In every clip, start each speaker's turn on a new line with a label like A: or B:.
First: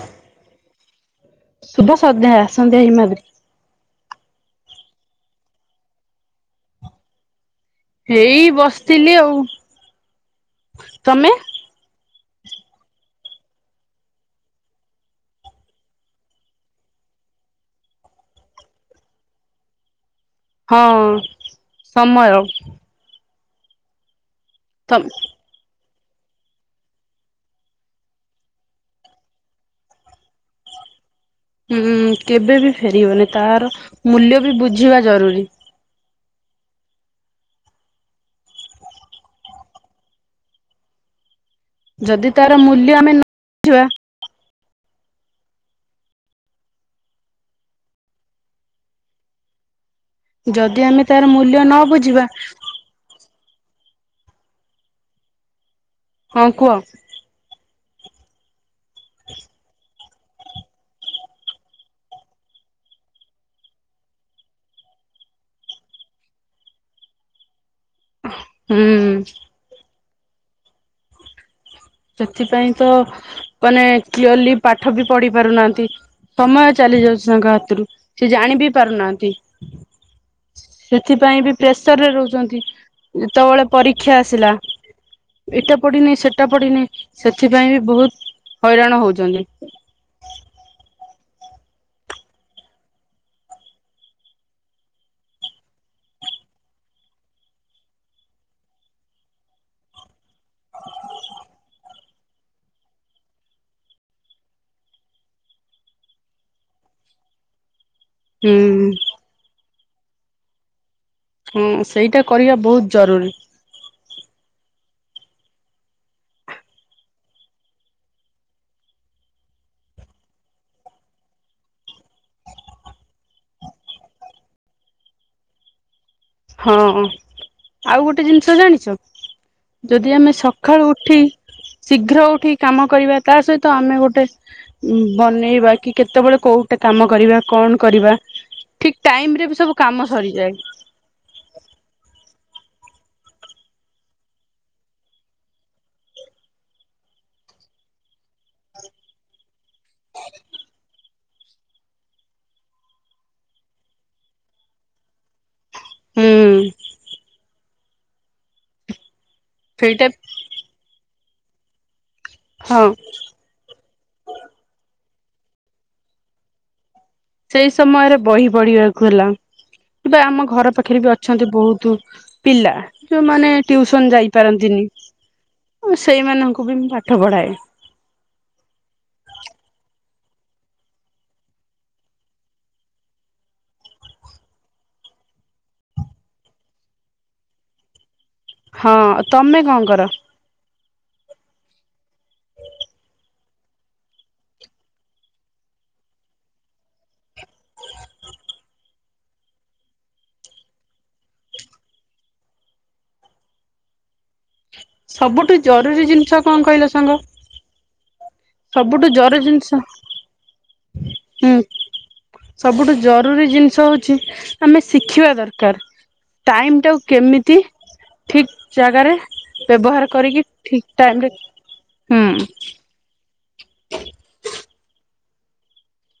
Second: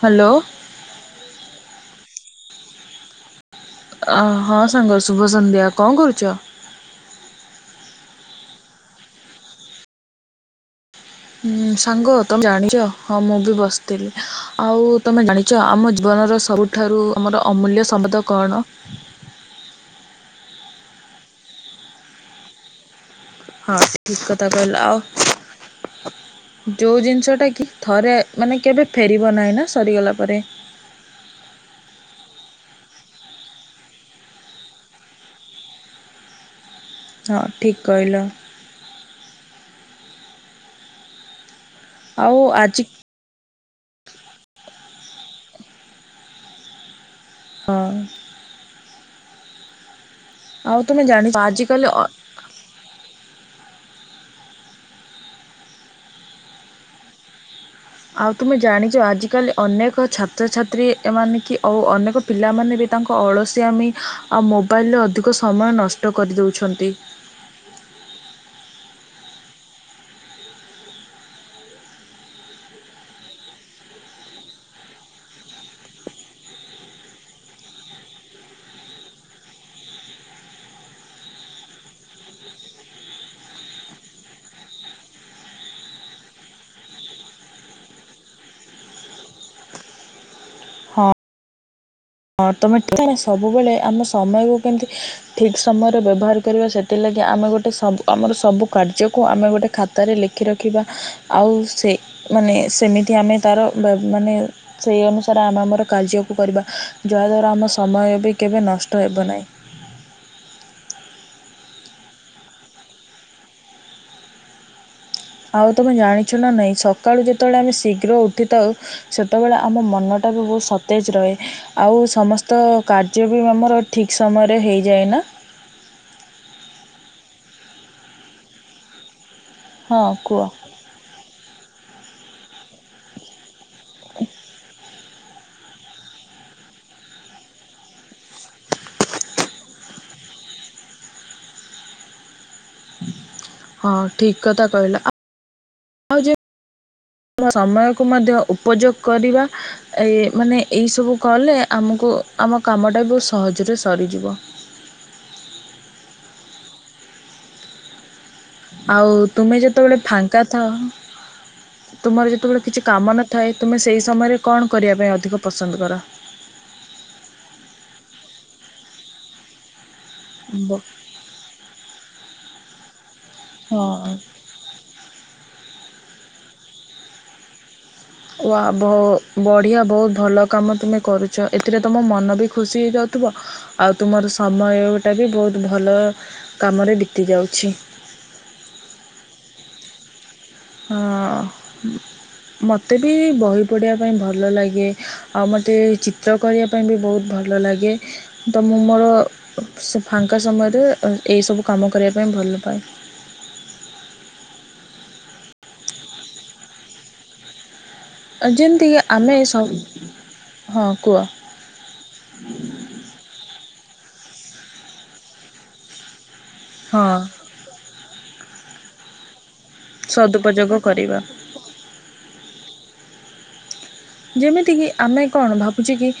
A: Hello
B: ଶୁଭ ସନ୍ଧ୍ୟା ଆସନ୍ତି ହିମାଦ୍ରି
A: ଅ ହଁ ସାଙ୍ଗ ଶୁଭ ସନ୍ଧ୍ୟା କଣ କରୁଚ?
B: ହେଇ ବସିଥିଲି ଆଉ ତମେ?
A: ଉଁ ସାଙ୍ଗ ତମେ ଜାଣିଛ ହଁ ମୁଁ ବି ବସିଥିଲି ଆଉ ତୁମେ ଜାଣିଛ ଆମ ଜୀବନର ସବୁ ଠାରୁ ଆମର ଅମୂଲ୍ୟ ସଂପଦ କଣ?
B: ହଁ ସମୟ।
A: ହଁ ଠିକ୍ କଥା କହିଲ
B: ତ
A: ଆଉ? ଯୋଉ ଜିନିଷ ଟା କି ଥରେ ମାନେ କେବେ ଫେରିବ ନାହିଁ ନା ସରିଗଲା ପରେ।
B: ଉଁ କେବେ ବି ଫେରିବନି ତାର ମୂଲ୍ୟ ବି ବୁଝିବା ଜରୁରୀ।
A: ହଁ ଠିକ୍ କହିଲ।
B: ଯଦି
A: ଆଉ
B: ତାର
A: ଆଜି
B: ମୂଲ୍ୟ ଆମେ ନ ବୁଝିବା।
A: ହଁ। ଆଉ
B: ଯଦି
A: ତୁମେ
B: ଆମେ ତାର
A: ଜାଣିଛ
B: ମୂଲ୍ୟ ନ
A: ଆଜିକାଲି
B: ବୁଝିବା। ହଁ କୁହ।
A: ଆଉ ତୁମେ ଜାଣିଛ ଆଜିକାଲି ଅନେକ ଛାତ୍ରଛାତ୍ରୀ ଏମାନେ କି ଆଉ ଅନେକ ପିଲାମାନେ ବି ତାଙ୍କ ଅଳସିଆମି ଆଉ ମୋବାଇଲରେ ଅଧିକ ସମୟ ନଷ୍ଟ କରିଦଉଛନ୍ତି।
B: ହୁଁ। ସେଥିପାଇଁ ତ ମାନେ କ୍ଲିୟଲି ପାଠ ବି ପଢି ପାରୁନାହାନ୍ତି। ସମୟ ଚାଲି ଯାଉଛି ତାଙ୍କ ହାତରୁ ସେ ଜାଣି ବି ପାରୁନାହାନ୍ତି। ସେଥିପାଇଁ ବି ପ୍ରେସରରେ ରହୁଛନ୍ତି। ଯେତେବେଳେ ପରୀକ୍ଷା ଆସିଲା ଏଇଟା ପଡିିନି ସେଟା ପଡିିନି। ସେଥିପାଇଁ ବି ବହୁତ ହଇରାଣ ହଉଛନ୍ତି।
A: ଅର୍ଥମେଟିକ ମ ସବୁବେଳେ ଆମ ସମୟକୁ କେମିତି ଅ ଠିକ୍ ସମୟରେ ବ୍ୟବହାର କରିବା ସେଥିଲାଗି ଆମେ ଗୋଟେ ସବୁ ଆମର ସବୁ କାର୍ଯ୍ୟକୁ ଆମେ ଗୋଟେ ଖା ତାରେ ଲେଖି ରଖିବା ଆଉ ସେ ମାନେ ସେମିତି ଆମେ ତାର ବ୍ଯ ମାନେ ସେହି ଅନୁସାରେ ଆମେ ଆମର କାର୍ଯ୍ୟକୁ କରିବା ଯାହାଦ୍ୱାରା ଆମ ସମୟ ବି କେବେ ନଷ୍ଟ
B: ହୁଁ
A: ହେବ ନାହିଁ।
B: ହୁଁ ସେଇଟା କରିବା ବହୁତ ଜରୁରୀ।
A: ଆଉ ତୁମେ ଜାଣିଛ ନା ନାହିଁ ସକାଳୁ ଯେତେବେଳେ ଆମେ ଶୀଘ୍ର ଉଠିଥାଉ ସେତେବେଳେ ଆମ ମନଟା ବି ବହୁତ ସତେଜ ରହେ। ଆଉ ସମସ୍ତ କାର୍ଯ୍ୟ ବି ଆମର ଠିକ୍ ସମୟରେ ହେଇଯାଏନା।
B: ହଁ ଆଉ ଗୋଟେ ଜିନିଷ ଜାଣିଛ
A: ହଁ
B: ଯଦି ଆମେ
A: କୁହ।
B: ସକ୍ ସକାଳୁ ଉଠି ଶୀଘ୍ର ଉଠି କାମ କରିବା ତା ସହିତ ଆମେ ଗୋଟେ ଉଁ ବନେଇବା କି କେତେବେଳେ କୋଉଟେ କାମ କରିବା କଣ କରିବା? ଠିକ ଟାଇମ ରେ ବି ସବୁ କାମ ସରିଯାଏ।
A: ହଁ ଠିକ କଥା କହିଲା ଆପ୍ ସମୟକୁ ମଧ୍ୟ ଉପଯୋଗ କରିବା ଏ ମାନେ ଏଇସବୁ କଲେ ଆମକୁ ଆମ କାମଟା ବି ବହୁତ ସହଜରେ ସରିଯିବ।
B: ହୁଁ।
A: ଆଉ ତୁମେ ଯେତେବେଳେ
B: ସେଇଟା
A: ଫାଙ୍କା ଥାଅ ତୁମର ଯେତେବେଳେ
B: ହଁ
A: କିଛି କାମ ନ ଥାଏ ତୁମେ ସେହି ସମୟରେ କଣ କରିବା ପାଇଁ ଅଧିକ ପସନ୍ଦ କର।
B: ସେଇ ସମୟରେ ବହି ପଢିବାକୁ ହେଲା କିବା ଆମ
A: ବ
B: ଘର ପାଖରେ ବି ଅଛନ୍ତି ବହୁତୁ ପିଲା ଯୋଉମାନେ
A: ହଁ
B: ଟ୍ୟୁସନ ଯାଇପାରନ୍ତିନି। ଓ ସେଇମାନଙ୍କୁ ବି ମୁଁ ପାଠ ପଢାଏ।
A: ୱା ବ ବଢ଼ିଆ ବହୁତ ଭଲ କାମ ତୁମେ କରୁଛ ଏଥିରେ ତୁମ ମନ ବି ଖୁସି ହେଇଯାଉଥିବ। ଆଉ ତୁମର ସମୟ ଟା ବି ବହୁତ ଭଲ କାମରେ ବିତି ଯାଉଛି।
B: ହଁ ତମେ କଣ କର?
A: ଆଁ ମୋତେ ବି ବହି ପଢ଼ିବା ପାଇଁ ଭଲ ଲାଗେ। ଆଉ ମୋତେ ଚିତ୍ର କରିବା ପାଇଁ ବି ବହୁତ ଭଲ ଲାଗେ। ତ ମୁଁ ମୋର ସେ ଫାଙ୍କା ସମୟରେ ଅ ଏହିସବୁ କାମ କରିବା ପାଇଁ ଭଲ ପାଏ।
B: ସବୁଠୁ ଜରୁରୀ ଜିନିଷ କଣ କହିଲ ସାଙ୍ଗ।
A: ଯେମିତିକି
B: ସବୁଠୁ ଜରୁରୀ
A: ଆମେ ସ
B: ଜିନିଷ
A: ହଁ କୁହ
B: ହୁଁ। ସବୁଠୁ ଜରୁରୀ ଜିନିଷ ହଉଛି ଆମେ ଶିଖିବା ଦରକାର। ଟାଇମ ଟାକୁ
A: ହଁ
B: କେମିତି ଠିକ ଜାଗାରେ ବ୍ୟବହାର କରିକି
A: ସଦୁପଯୋଗ
B: ଠିକ
A: କରିବା
B: ଟାଇମ ରେ ହୁଁ। [unintelligible]
A: ଯେମିତିକି ଆମେ କଣ ଭାବୁଛେ କି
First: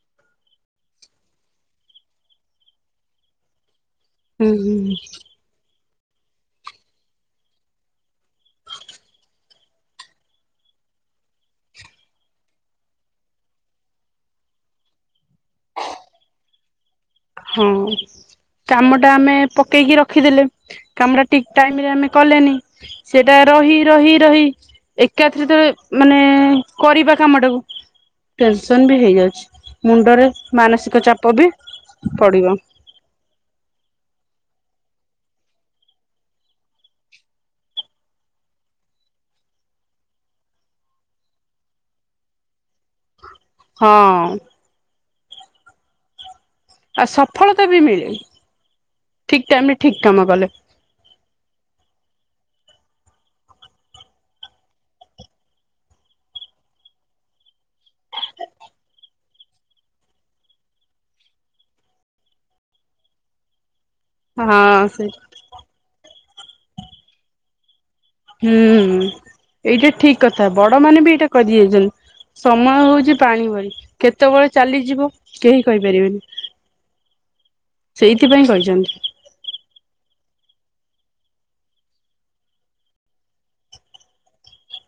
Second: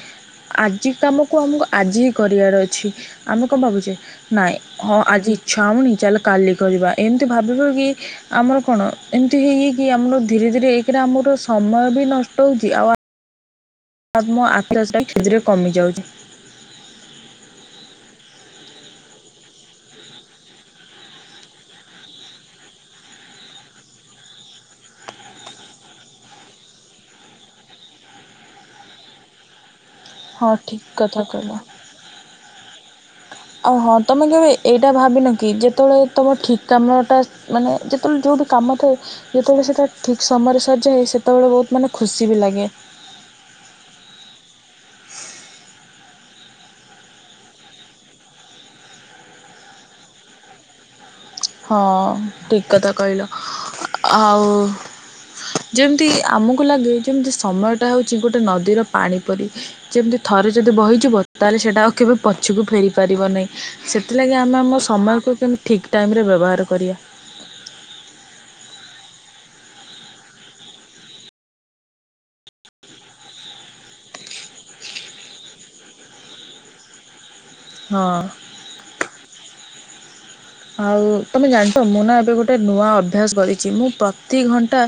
A: ଆଜି କାମକୁ ଆମକୁ ଆଜି ହିଁ କରିବାର ଅଛି ଆମେ କଣ ଭାବୁଛେ
B: ହୁଁ
A: ନାଇଁ
B: ହୁଁ
A: ହଁ ଆଜି ଇଚ୍ଛା ହଉନି ଚାଲ କାଲି କରିବା ଏମିତି ଭାବିବ କି ଆମର କଣ ଏମିତି ହେଇ ହେଇକି ଆମର ଧୀରେ ଧୀରେ ଏକରେ ଆମର ସମୟ ବି ନଷ୍ଟ ହେଉଛି ଆଉ ଆ ଆମ ଆଖ [unintelligible] ଧୀରେ କମିଯାଉଛି।
B: ହଁ। କାମ ଟା ଆମେ ପକେଇକି ରଖିଦେଲେ କାମ ଟା ଠିକ ଟାଇମ ରେ ଆମେ କଲେନି ସେଇଟା ରହି ରହି ରହି ଏକାତ୍ରିତ ମାନେ କରିବା କାମ ଟାକୁ ଟେନସନ ବି ହେଇଯାଉଛି ମୁଣ୍ଡରେ
A: ହଁ ଠିକ୍
B: ମାନସିକ
A: କଥା
B: ଚାପ ବି
A: କହିଲ।
B: ପଢିବ।
A: ଆଉ ହଁ ତମେ କେବେ ଏଇଟା ଭାବିନ କି ଯେତେବେଳେ ତୁମ ଠିକ୍ କାମଟା ମାନେ ଯେତେବେଳେ ଯୋଉଠୀ କାମ ଥାଏ ଯେତେବେଳେ ସେଟା ଠିକ୍ ସମୟରେ ସରିଯାଏ ସେତେବେଳେ ବହୁତ ମାନେ ଖୁସି ବି ଲାଗେ।
B: ହଁ। ଆଉ ସଫଳତା ବି ମିଳେ ଠିକ ଟାଇମ ରେ ଠିକ କାମ କଲେ।
A: ହଁ ଠିକ କଥା କହିଲ ଆଉ ଯେମିତି ଆମକୁ ଲାଗେ ଯେମିତି ସମୟଟା ହଉଛି ଗୋଟେ ନଦୀର ପାଣି ପରି। ଯେମିତି ଥରେ ଯଦି ବହିଯିବ ତା ହେଲେ ସେଇଟା ଆଉ କେବେ ପଛକୁ ଫେରି ପାରିବ ନାହିଁ। ସେଥିଲାଗି ଆମେ
B: ହଁ
A: ଆମ
B: ସେ
A: ସମୟକୁ କେମିତି ଠିକ ଟାଇମରେ ବ୍ୟବହାର କରିବା।
B: ହୁଁ ଏଇଟା ଠିକ କଥା ବଡ ମାନେ ବି ଏଇଟା କହିଁ ଦେଇ ଯାଇଛନ୍ତି। ସମୟ ହଉଛି ପାଣି ଭଳି କେତେବେଳେ ଚାଲିଯିବ କେହି କହିପାରିବେନି।
A: ହଁ।
B: ସେଇଥିପାଇଁ କହିଛନ୍ତି।
A: ଆଉ ତୁମେ ଜାଣିଛ ମୁଁ ନା ଏବେ ଗୋଟେ ନୂଆ ଅଭ୍ୟାସ କରିଛି ମୁଁ ପ୍ରତି ଘଣ୍ଟା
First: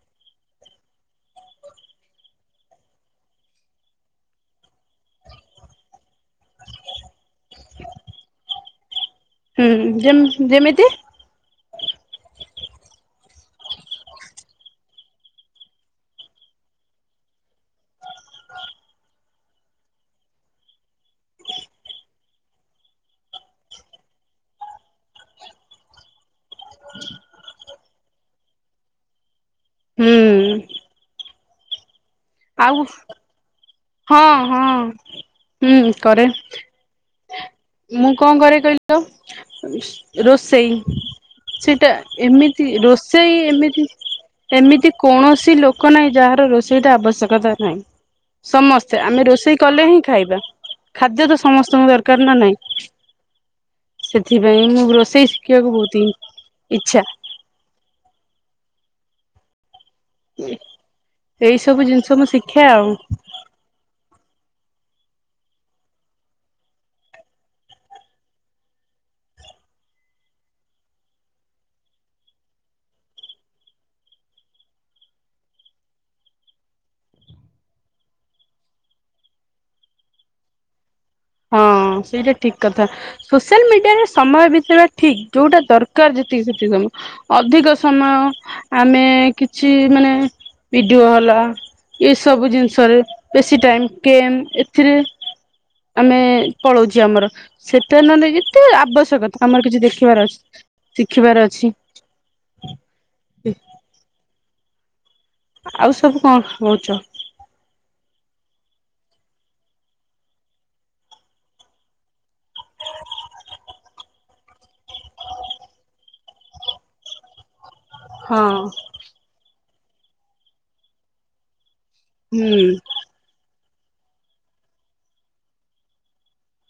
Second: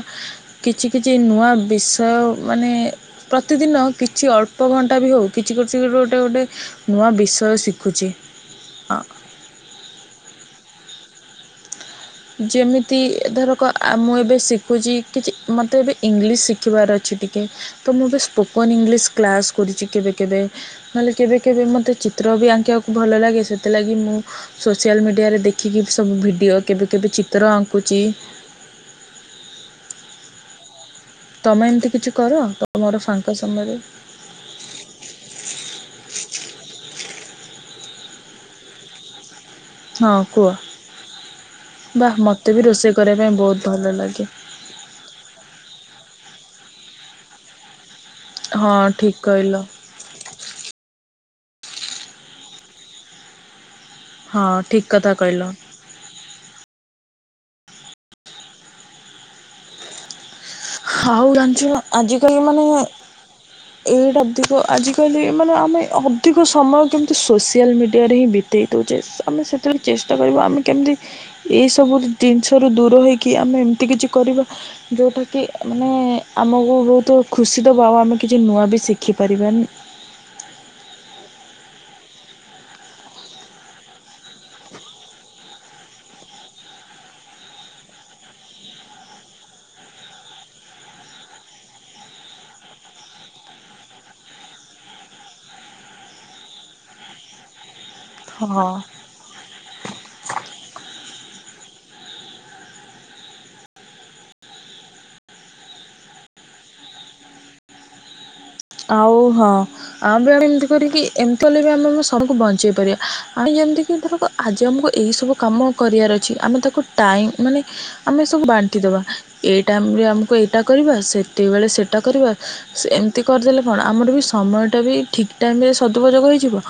A: କିଛି କିଛି ନୂଆ ବିଷୟ ମାନେ ପ୍ରତିଦିନ କିଛି ଅଳ୍ପ ଘଣ୍ଟା ବି ହଉ କିଛି କରଛି ଗୋଟେ ଗୋଟେ ନୂଆ ବିଶୟ ଶିଖୁଛି।
B: ହୁଁ ହୁଁ ଯେମ୍ ଯେମିତି।
A: ଯେମିତି ଧରକ ମୁଁ ଏବେ ଶିଖୁଛି କିଛି ମୋତେ ଏବେ ଇଂଲିଶ ଶିଖିବାର ଅଛି ଟିକେ। ତ ମୁଁ ବି ସ୍ପୋକନ ଇଂଲିଶ କ୍ଲାସ କରୁଛି କେବେ କେବେ। ନହେଲେ କେବେ କେବେ ମୋତେ ଚିତ୍ର ବି ଆଙ୍କିବାକୁ ଭଲ ଲାଗେ ସେଥିଲାଗି ମୁଁ ସୋସିଆଲ ମିଡ଼ିଆରେ ଦେଖିକି ସବୁ ଭିଡ଼ିଓ କେବେ କେବେ ଚିତ୍ର ଆଙ୍କୁଚି।
B: ହୁଁ।
A: ତମେ ଏମିତି କିଛି କର
B: ଆଉ
A: ତମର ଫାଙ୍କା ସମୟରେ।
B: ହଁ ହଁ ହୁଁ କରେ ମୁଁ କଣ କରେ କହିଲ?
A: ହଁ
B: ଲ
A: କୁହ
B: ରୋସେଇ। ସେଇଟା
A: ବାଃ ମୋତେ ବି
B: ଏମିତି
A: କରିବା ପାଇଁ
B: ରୋଷେଇ
A: ବହୁତ ଭଲ
B: ଏମିତି
A: ଲାଗେ
B: ଏମିତି କୌଣସି ଲୋକ ନାହିଁ ଯାହାର ରୋଷେଇଟା ଆବଶ୍ୟକତା ନାହିଁ।
A: ହଁ
B: ସମସ୍ତେ
A: ଠିକ୍
B: ଆମେ
A: କହିଲ
B: ରୋଷେଇ କଲେ ହିଁ ଖାଇବା ଖାଦ୍ୟ ତ ସମସ୍ତଙ୍କୁ ଦରକାର ନା ନାହିଁ।
A: ହଁ
B: ସେଥିପାଇଁ ମୁଁ
A: ଠିକ୍ କଥା
B: ରୋଷେଇ
A: କହିଲ
B: ଶିଖିବାକୁ ବହୁତ ହିଁ ଇଛା।
A: ଆଉ
B: ଏଇ
A: ଜାଣିଚ
B: ସବୁ ଜିନିଷ ମୁଁ
A: ଆଜିକାଲି
B: ଶିଖେ
A: ମାନେ
B: ଆଉ
A: ଏଇଟା ଅଧିକ ଆଜିକାଲି ମାନେ ଆମେ ଅଧିକ ସମୟ କେମିତି ସୋସିଆଲ ମିଡ଼ିଆରେ ହିଁ ବି ଦେଇ ଦଉଛେ ଆମେ ସେତେବେଳେ ଚେଷ୍ଟା କରିବା ଆମେ କେମିତି ଏଇ ସବୁ ଜିନିଷ ରୁ ଦୂର ହେଇକି ଆମେ ଏମିତି କିଛି କରିବା ଯୋଉଟା କି କି ମାନେ ଆମକୁ ବହୁତ ଖୁସି ଦବ ଆଉ ଆମେ କିଛି ନୂଆ ବି ଶିଖି ପାରିବା।
B: ହଁ ସେଇଟା ଠିକ୍ କଥା। ସୋସିଆଲ ମିଡ଼ିଆରେ ସମୟ ବିତେଇବା ଠିକ୍ ଯୋଉଁଟା ଦରକାର ଯେତିକି ସେତିକି ସମୟ। ଅଧିକ ସମୟ ଆମେ କିଛି ମାନେ ଭିଡିଓ ହେଲା। ଏସବୁ ଜିନିଷରେ ବେଶୀ ଟାଇମ୍ କେମ୍ ଏଥିରେ। ଆମେ ପଳଉଚି ଆମର ସେଥିରେ ନ ନେଇକି ତେ
A: ହଁ
B: ଆବଶ୍ୟକ ତମର କିଛି ଦେଖିବାର ଶିଖିବାର ଅଛି। ଆଉ ସବୁ କଣ କରୁଛ?
A: ଆଉ ହଁ। ଆମେ ଆମେ ଏମିତି କରିକି ଏମିତି କଲେ ବି ଆମେ ଆମ ସବୁକୁ ବଞ୍ଚେଇ ପାରିବା ଆମେ ଯେମିତିକି ଧରକ। ଆଜି ଆମକୁ ଏଇ ସବୁ କାମ କରିବାର ଅଛି ଆମେ ତାକୁ ଟାଇମ୍ ମାନେ। ଆମେ ସବୁ
B: ହଁ
A: ବାଣ୍ଟିଦବା ଏଇ ଟାଇମ୍ ରେ ଆମକୁ ଏଇଟା କରିବା ସେ ସେତିକି ବେଳେ ସେଟା କରିବା
B: ହୁଁ
A: ସେମ କରିଦେଲେ କଣ ଆମର ବି ସମୟଟା ବି ଠିକ୍ ଟାଇମ ରେ ସଦୁପ ଯୋଗ ହେଇଯିବ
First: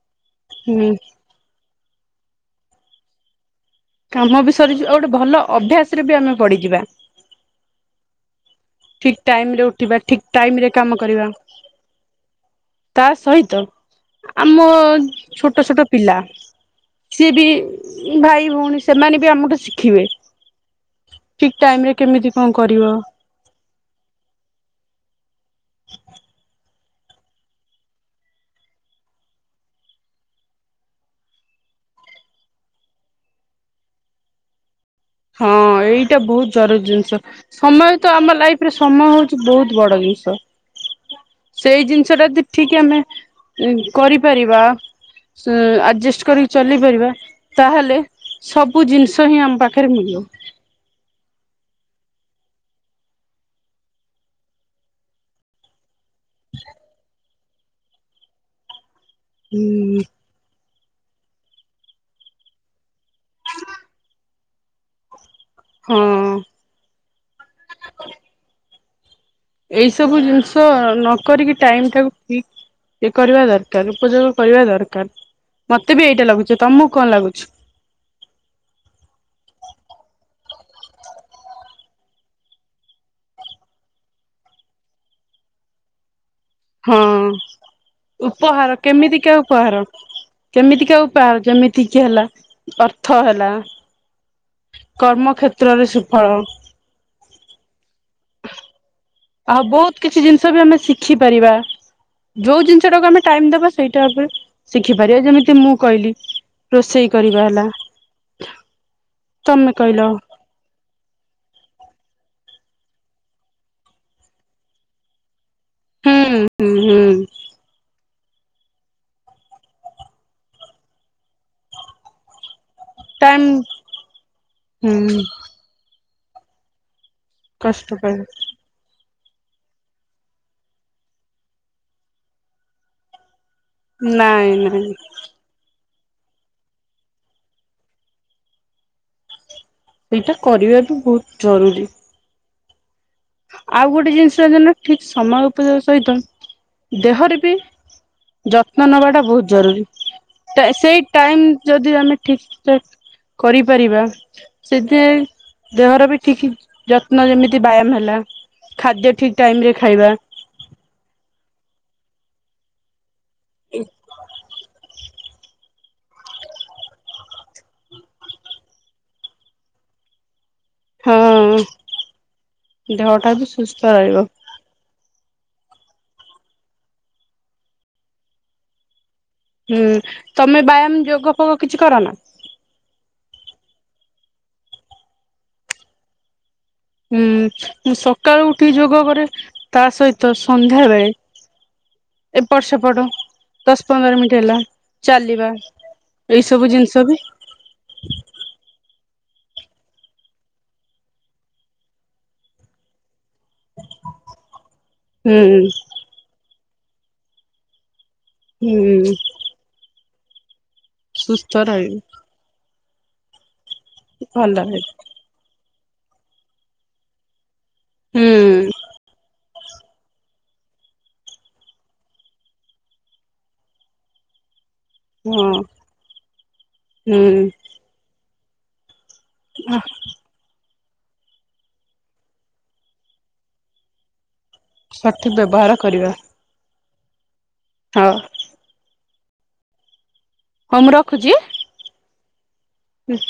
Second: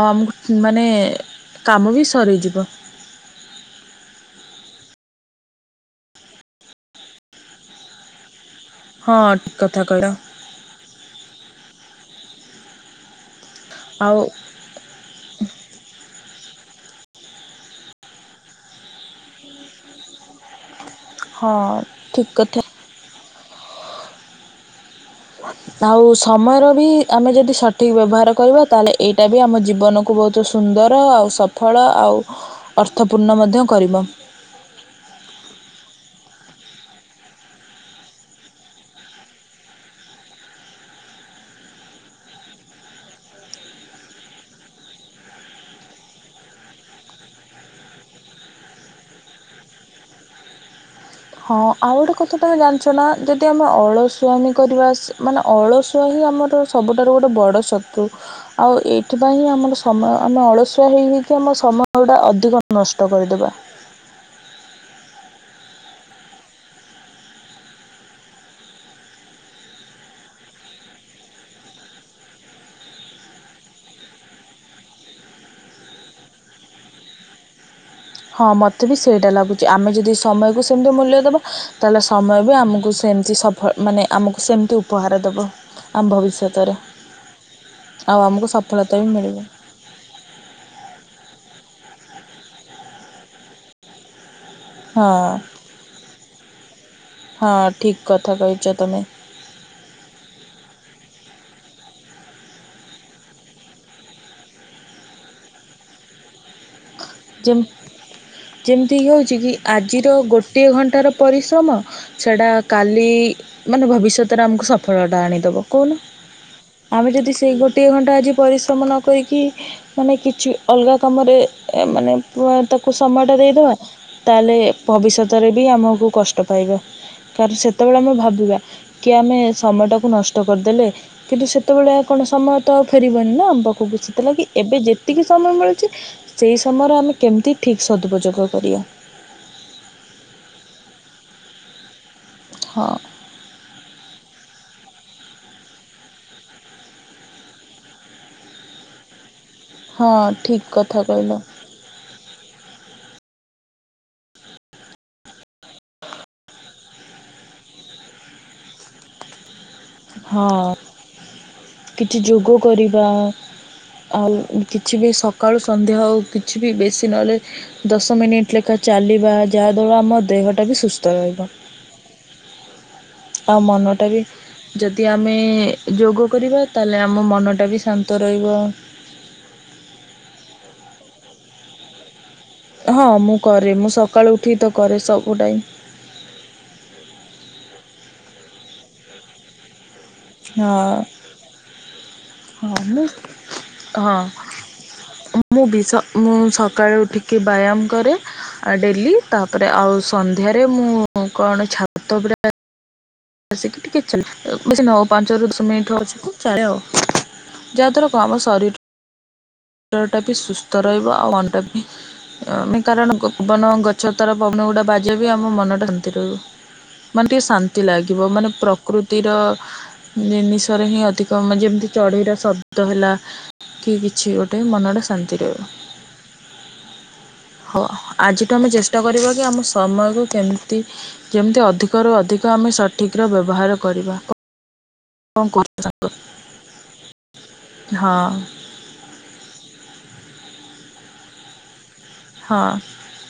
A: ଆଉ ଆମକୁ ଉଁ ମାନେ
B: ହୁଁ
A: କାମ ବି ସରିଯିବ।
B: କାମ ବି ସରିଯିବ ଆଉ ଗୋଟେ ଭଲ ଅଭ୍ୟାସ ରେ ବି ଆମେ ପଡିିଯିବା। ଠିକ୍
A: ହଁ
B: ଟାଇମ୍ ରେ
A: କଥା
B: ଉଠିବା
A: କହିଲ
B: ଠିକ୍ ଟାଇମ୍ ରେ କାମ କରିବା ତା ସହିତ।
A: ଆଉ।
B: ଆମ ଛୋଟ ଛୋଟ ପିଲା। ସିଏ ବି ଉଁ ଭାଇ, ଭଉଣୀ ସେମାନେ ବି ଆମ ଠୁ ଶିଖିବେ। ଠିକ୍
A: ହଁ
B: ଟାଇମ୍ ରେ
A: ଠିକ୍
B: କେମିତି କଣ
A: କଥା
B: କରିବ?
A: [unintelligible] ଆଉ ସମୟର ବି ଆମେ ଯଦି ସଠିକ୍ ବ୍ୟବହାର କରିବା ତା ହେଲେ ଏଇଟା ବି ଆମ ଜୀବନକୁ ବହୁତ ସ ସୁନ୍ଦର ଆଉ ସଫଳ ଆଉ ଅର୍ଥପୂର୍ଣ୍ଣ ମଧ୍ୟ କରିବ।
B: ହଁ ଏଇଟା ବହୁତ ଜରୁରୀ ଜିନିଷ। ସମୟ ତ ଆମ ଲାଇଫ ରେ ସମୟ ହଉଛି ବହୁତ ବଡ ଜିନିଷ। ସେଇ ଜିନିଷ ଟା ଜଦି ଠିକ୍ ଆମେ ଉଁ କରିପାରିବା। ସଁ ଆଡ଼ଜଷ୍ଟ କରିକି ଚାଲି ପାରିବା ତା ହେଲେ ସବୁ ଜିନିଷ ହିଁ ଆମ ପାଖ ଖେରେ ମିଲିଅ।
A: ହଁ ଆଉ ଗୋଟେ କଥା ତମେ ଜାଣିଛ ନା ଯଦି ଆମେ ଅଳଶୁଆମୀ କରିବା ସ ମାନେ ଅଳସୁଆ ହିଁ ଆମର ସବୁଠାରୁ ଗୋଟେ ବଡ଼ ଶତ୍ରୁ ଆଉ ଏ ଏଥିପାଇଁ ହିଁ ଆମର
B: ହୁଁ
A: ସମୟ ଆମେ ଅଳସୁଆ ହେଇ ହେଇକି ଆମ ସମୟ ଗୁଡ଼ା ଅଧିକ ନଷ୍ଟ କରିଦେବା।
B: ହଁ। ଏଇ ସବୁ ଜିନିଷ ନ କରିକି ଟାଇମ ଟାକୁ ଠିକ୍। ଇ କରିବା ଦରକାର ଉପଯୋଗ କରିବା ଦରକାର ମତେ ବି ଏଇଟା ଲାଗୁଛି। ତମକୁ କଣ ଲାଗୁଛି?
A: ହଁ ମୋତେ ବି ସେଇଟା ଲାଗୁଛି ଆମେ ଯଦି ସମୟକୁ ସେମିତି ମୂଲ୍ୟ ଦେବା ତାହେଲେ ସମୟ ବି ଆମକୁ ସେମିତି ସ ଫ ମାନେ ଆମକୁ ସେମିତି ଉପହାର ଦେବ। ଆମ୍ ଭବିଷ୍ୟତ ରେ।
B: ହୁଁ ଉପହାର
A: ସଫଳତା ବି
B: କେମିତିକା
A: ମିଳିବ
B: ଉପହାର? କେମିତିକା ଉପହାର ଯେମିତି କି ହେଲା ଅର୍ଥ ହେଲା?
A: ହଁ
B: କର୍ମ କ୍ଷେତ୍ରରେ ସୁଫଳ।
A: ହଁ ଠିକ୍ କଥା କହିଛ ତମେ।
B: ଆଉ ବହୁତ କିଛି ଜିନିଷ ବି ଆମେ ଶିଖିପାରିବା। ଯୋଉ ଜିନିଷ ଟାକୁ ଆମେ ଟାଇମ ଦବା ସେଇଟା ଉପରେ ଶିଖିପାରିବା ଯେମିତି ମୁଁ କହିଲି। ରୋଷେଇ କରିବା
A: ଯେମ୍
B: ହେଲା
A: ଯେମିତିକି ହେଉଛି କି
B: ତମେ
A: ଆଜିର
B: କହିଲ।
A: ଗୋଟିଏ ଘଣ୍ଟାର ପରିଶ୍ରମ। ସେଟା କାଲି ମାନେ ଭବିଷ୍ୟତରେ ଆମକୁ ସଫଳତା ଆଣିଦବ କହୁନ।
B: ହୁଁ ହୁଁ
A: ଆମେ
B: ହୁଁ
A: ଯଦି ସେଇ ଗୋଟିଏ ଘଣ୍ଟା ଆଜି ପରିଶ୍ରମ ନ କରିକି ମାନେ କିଛି ଅଲଗା କାମରେ। ଏମାନେ ପୁଅ ତାକୁ ସମୟଟା
B: ଟାଇମ
A: ଦେଇଦବା ତାହେଲେ
B: ହୁଁ
A: ଭବିଷ୍ୟତରେ ବି ଆମକୁ କଷ୍ଟ ପାଇବ କାର
B: କଷ୍ଟ
A: ସେତେବେଳେ ଆମେ
B: ପାଇବ
A: ଭାବିବା। କି ଆମେ ସମୟଟାକୁ ନଷ୍ଟ କରିଦେଲେ କିନ୍ତୁ ସେତେବେଳେ ଆଉ କଣ ସମୟ ତ ଆଉ ଫେରିବନି ନା ବ ଓ ବୁଝିଥିଲା କି
B: ନାଇଁ
A: ଏବେ
B: ନାଇଁ
A: ଯେତିକି। ସମୟ ମିଳୁଛି ସେଇ ସମୟର ଆମେ କେମିତି ଠିକ୍ ସଦୁପଯୋଗ କରିଆ।
B: ସେଇଟା କରିବା ବି ବହୁତ ଜରୁରୀ।
A: ହଁ।
B: ଆଉ ଗୋଟେ ଜିନିଷ ଟା ଯଉ ନୁହ ଠିକ୍ ସମୟ ଉପଯୋଗ ସହିତ ଦେହରେ ବି ଯତ୍ନ ନ ବାଟା ବହୁତ ଜରୁରୀ
A: ହଁ ଠିକ୍
B: ଟା
A: କଥା
B: ସେଇ
A: କହିଲ
B: ଟାଇମ ଯଦି ଆମେ ଠିକ ଠାକ୍ କରିପାରିବା। ସେଥି ଦେହର ବି ଠିକ ଯତ୍ନ ଯେମିତି ବ୍ୟାୟାମ ହେଲା। ଖାଦ୍ୟ ଠିକ ଟାଇମ ରେ ଖାଇବା।
A: ହଁ କିଛି ଯୋଗ କରିବା। ଆଉ କିଛି ବି ସକାଳୁ ସନ୍ଧ୍ୟା ଆଉ କିଛି ବି ବେଶୀ ନହେଲେ ଦଶ ମିନିଟ୍ ଲେଖା ଚାଲିବା ଯାହା ଦ୍ୱାରା ଆମ ଦେହଟା ବି ସୁସ୍ଥ ରହିବ।
B: ହଁ ଦେହଟା ବି
A: ଆଉ
B: ସୁସ୍ଥ
A: ମନ ଟା ବି।
B: ରହିବ
A: ଯଦି ଆମେ ଯୋଗ କରିବା ତାହେଲେ ଆମ ମନଟା ବି ଶାନ୍ତ ରହିବ।
B: ହୁଁ ତମେ ବ୍ୟାୟାମ ଯୋଗ ଫୋଗ କିଛି କର ନା?
A: ହଁ ମୁଁ କରେ ମୁଁ ସକାଳୁ ଉଠିକି ତ କରେ ସବୁ ଟାଇମ୍
B: ହୁଁଁ ସକାଳୁ ଉଠି ଯୋଗ କରେ ତା ସହିତ
A: ହଁ।
B: ସନ୍ଧ୍ୟାବେଳେ। ଏପଟ
A: ହଁ ମୁଁ
B: ସେପଟ। ଦଶ ପନ୍ଦର
A: ହଁ
B: ମିନିଟ୍ ହେଲା ଚାଲିବା
A: ମୁଁ ବି ସ ମୁଁ
B: ଏଇ ସବୁ
A: ସକାଳୁ
B: ଜିନିଷ ବି।
A: ଉଠିକି ବ୍ୟାୟାମ କରେ। ଡେଲି ତାପରେ ଆଉ ସନ୍ଧ୍ୟାରେ ମୁଁ କଣ ଛାତ ଉ ବସିକି ଟିକେ ଚାଲ ବେଶୀ ନ ହଉ
B: ହୁଁ
A: ପାଞ୍ଚରୁ ଦଶ ମିନିଟ ହଉଚି କୁ ଚାଲେ ଆଉ। ଯାହା ଦ୍ୱାରା କଣ ହବ୍ ଶରୀର
B: ହୁଁ।
A: ଶରୀରଟା ବି ସୁସ୍ଥ ରହିବ ଆଉ
B: ସୁସ୍ଥ
A: ଅଣ୍ଟା ବି
B: ରହିବି
A: ଉଁ ମାନେ କାରଣ ପବନ ଗ ଛତ ର
B: ଭଲ
A: ପବନ ଗୁଡ଼ା
B: ରହିବି
A: ବାଜିବା ବି ଆମ ମନଟା ଷାନ୍ତି ରହୁବ ମାନେ ଟିକେ ଶା ତି ଲାଗିବ ମାନେ
B: ହୁଁ
A: ପ୍ରକୃତିର। ଜିନିଷରେ ହିଁ ଅଧିକ ମ ଯେମିତି ଚଢ଼େଇର ଶବ୍ଦ ହେଲା କି କିଛି ଗୋଟେ ମନଟା ଶାନ୍ତି
B: ହଁ
A: ରହିବ
B: ହୁଁ
A: ହଉ ଆଜିଠୁ ଆମେ ଚେଷ୍ଟା କରିବା କି ଆମ ସମୟକୁ କେମିତି ଯେମିତି ଅଧିକରୁ ଅଧିକ ଆମେ ସଠିକର ବ୍ୟବହାର କରିବା।
B: ସଠିକ
A: କଣ
B: ବ୍ୟବହାର
A: କହୁଛ?
B: କରିବା।
A: ହଁ।
B: ହଉ ହଉ ମୁଁ ରଖୁଛି।
A: ହଁ।
B: ଉଁ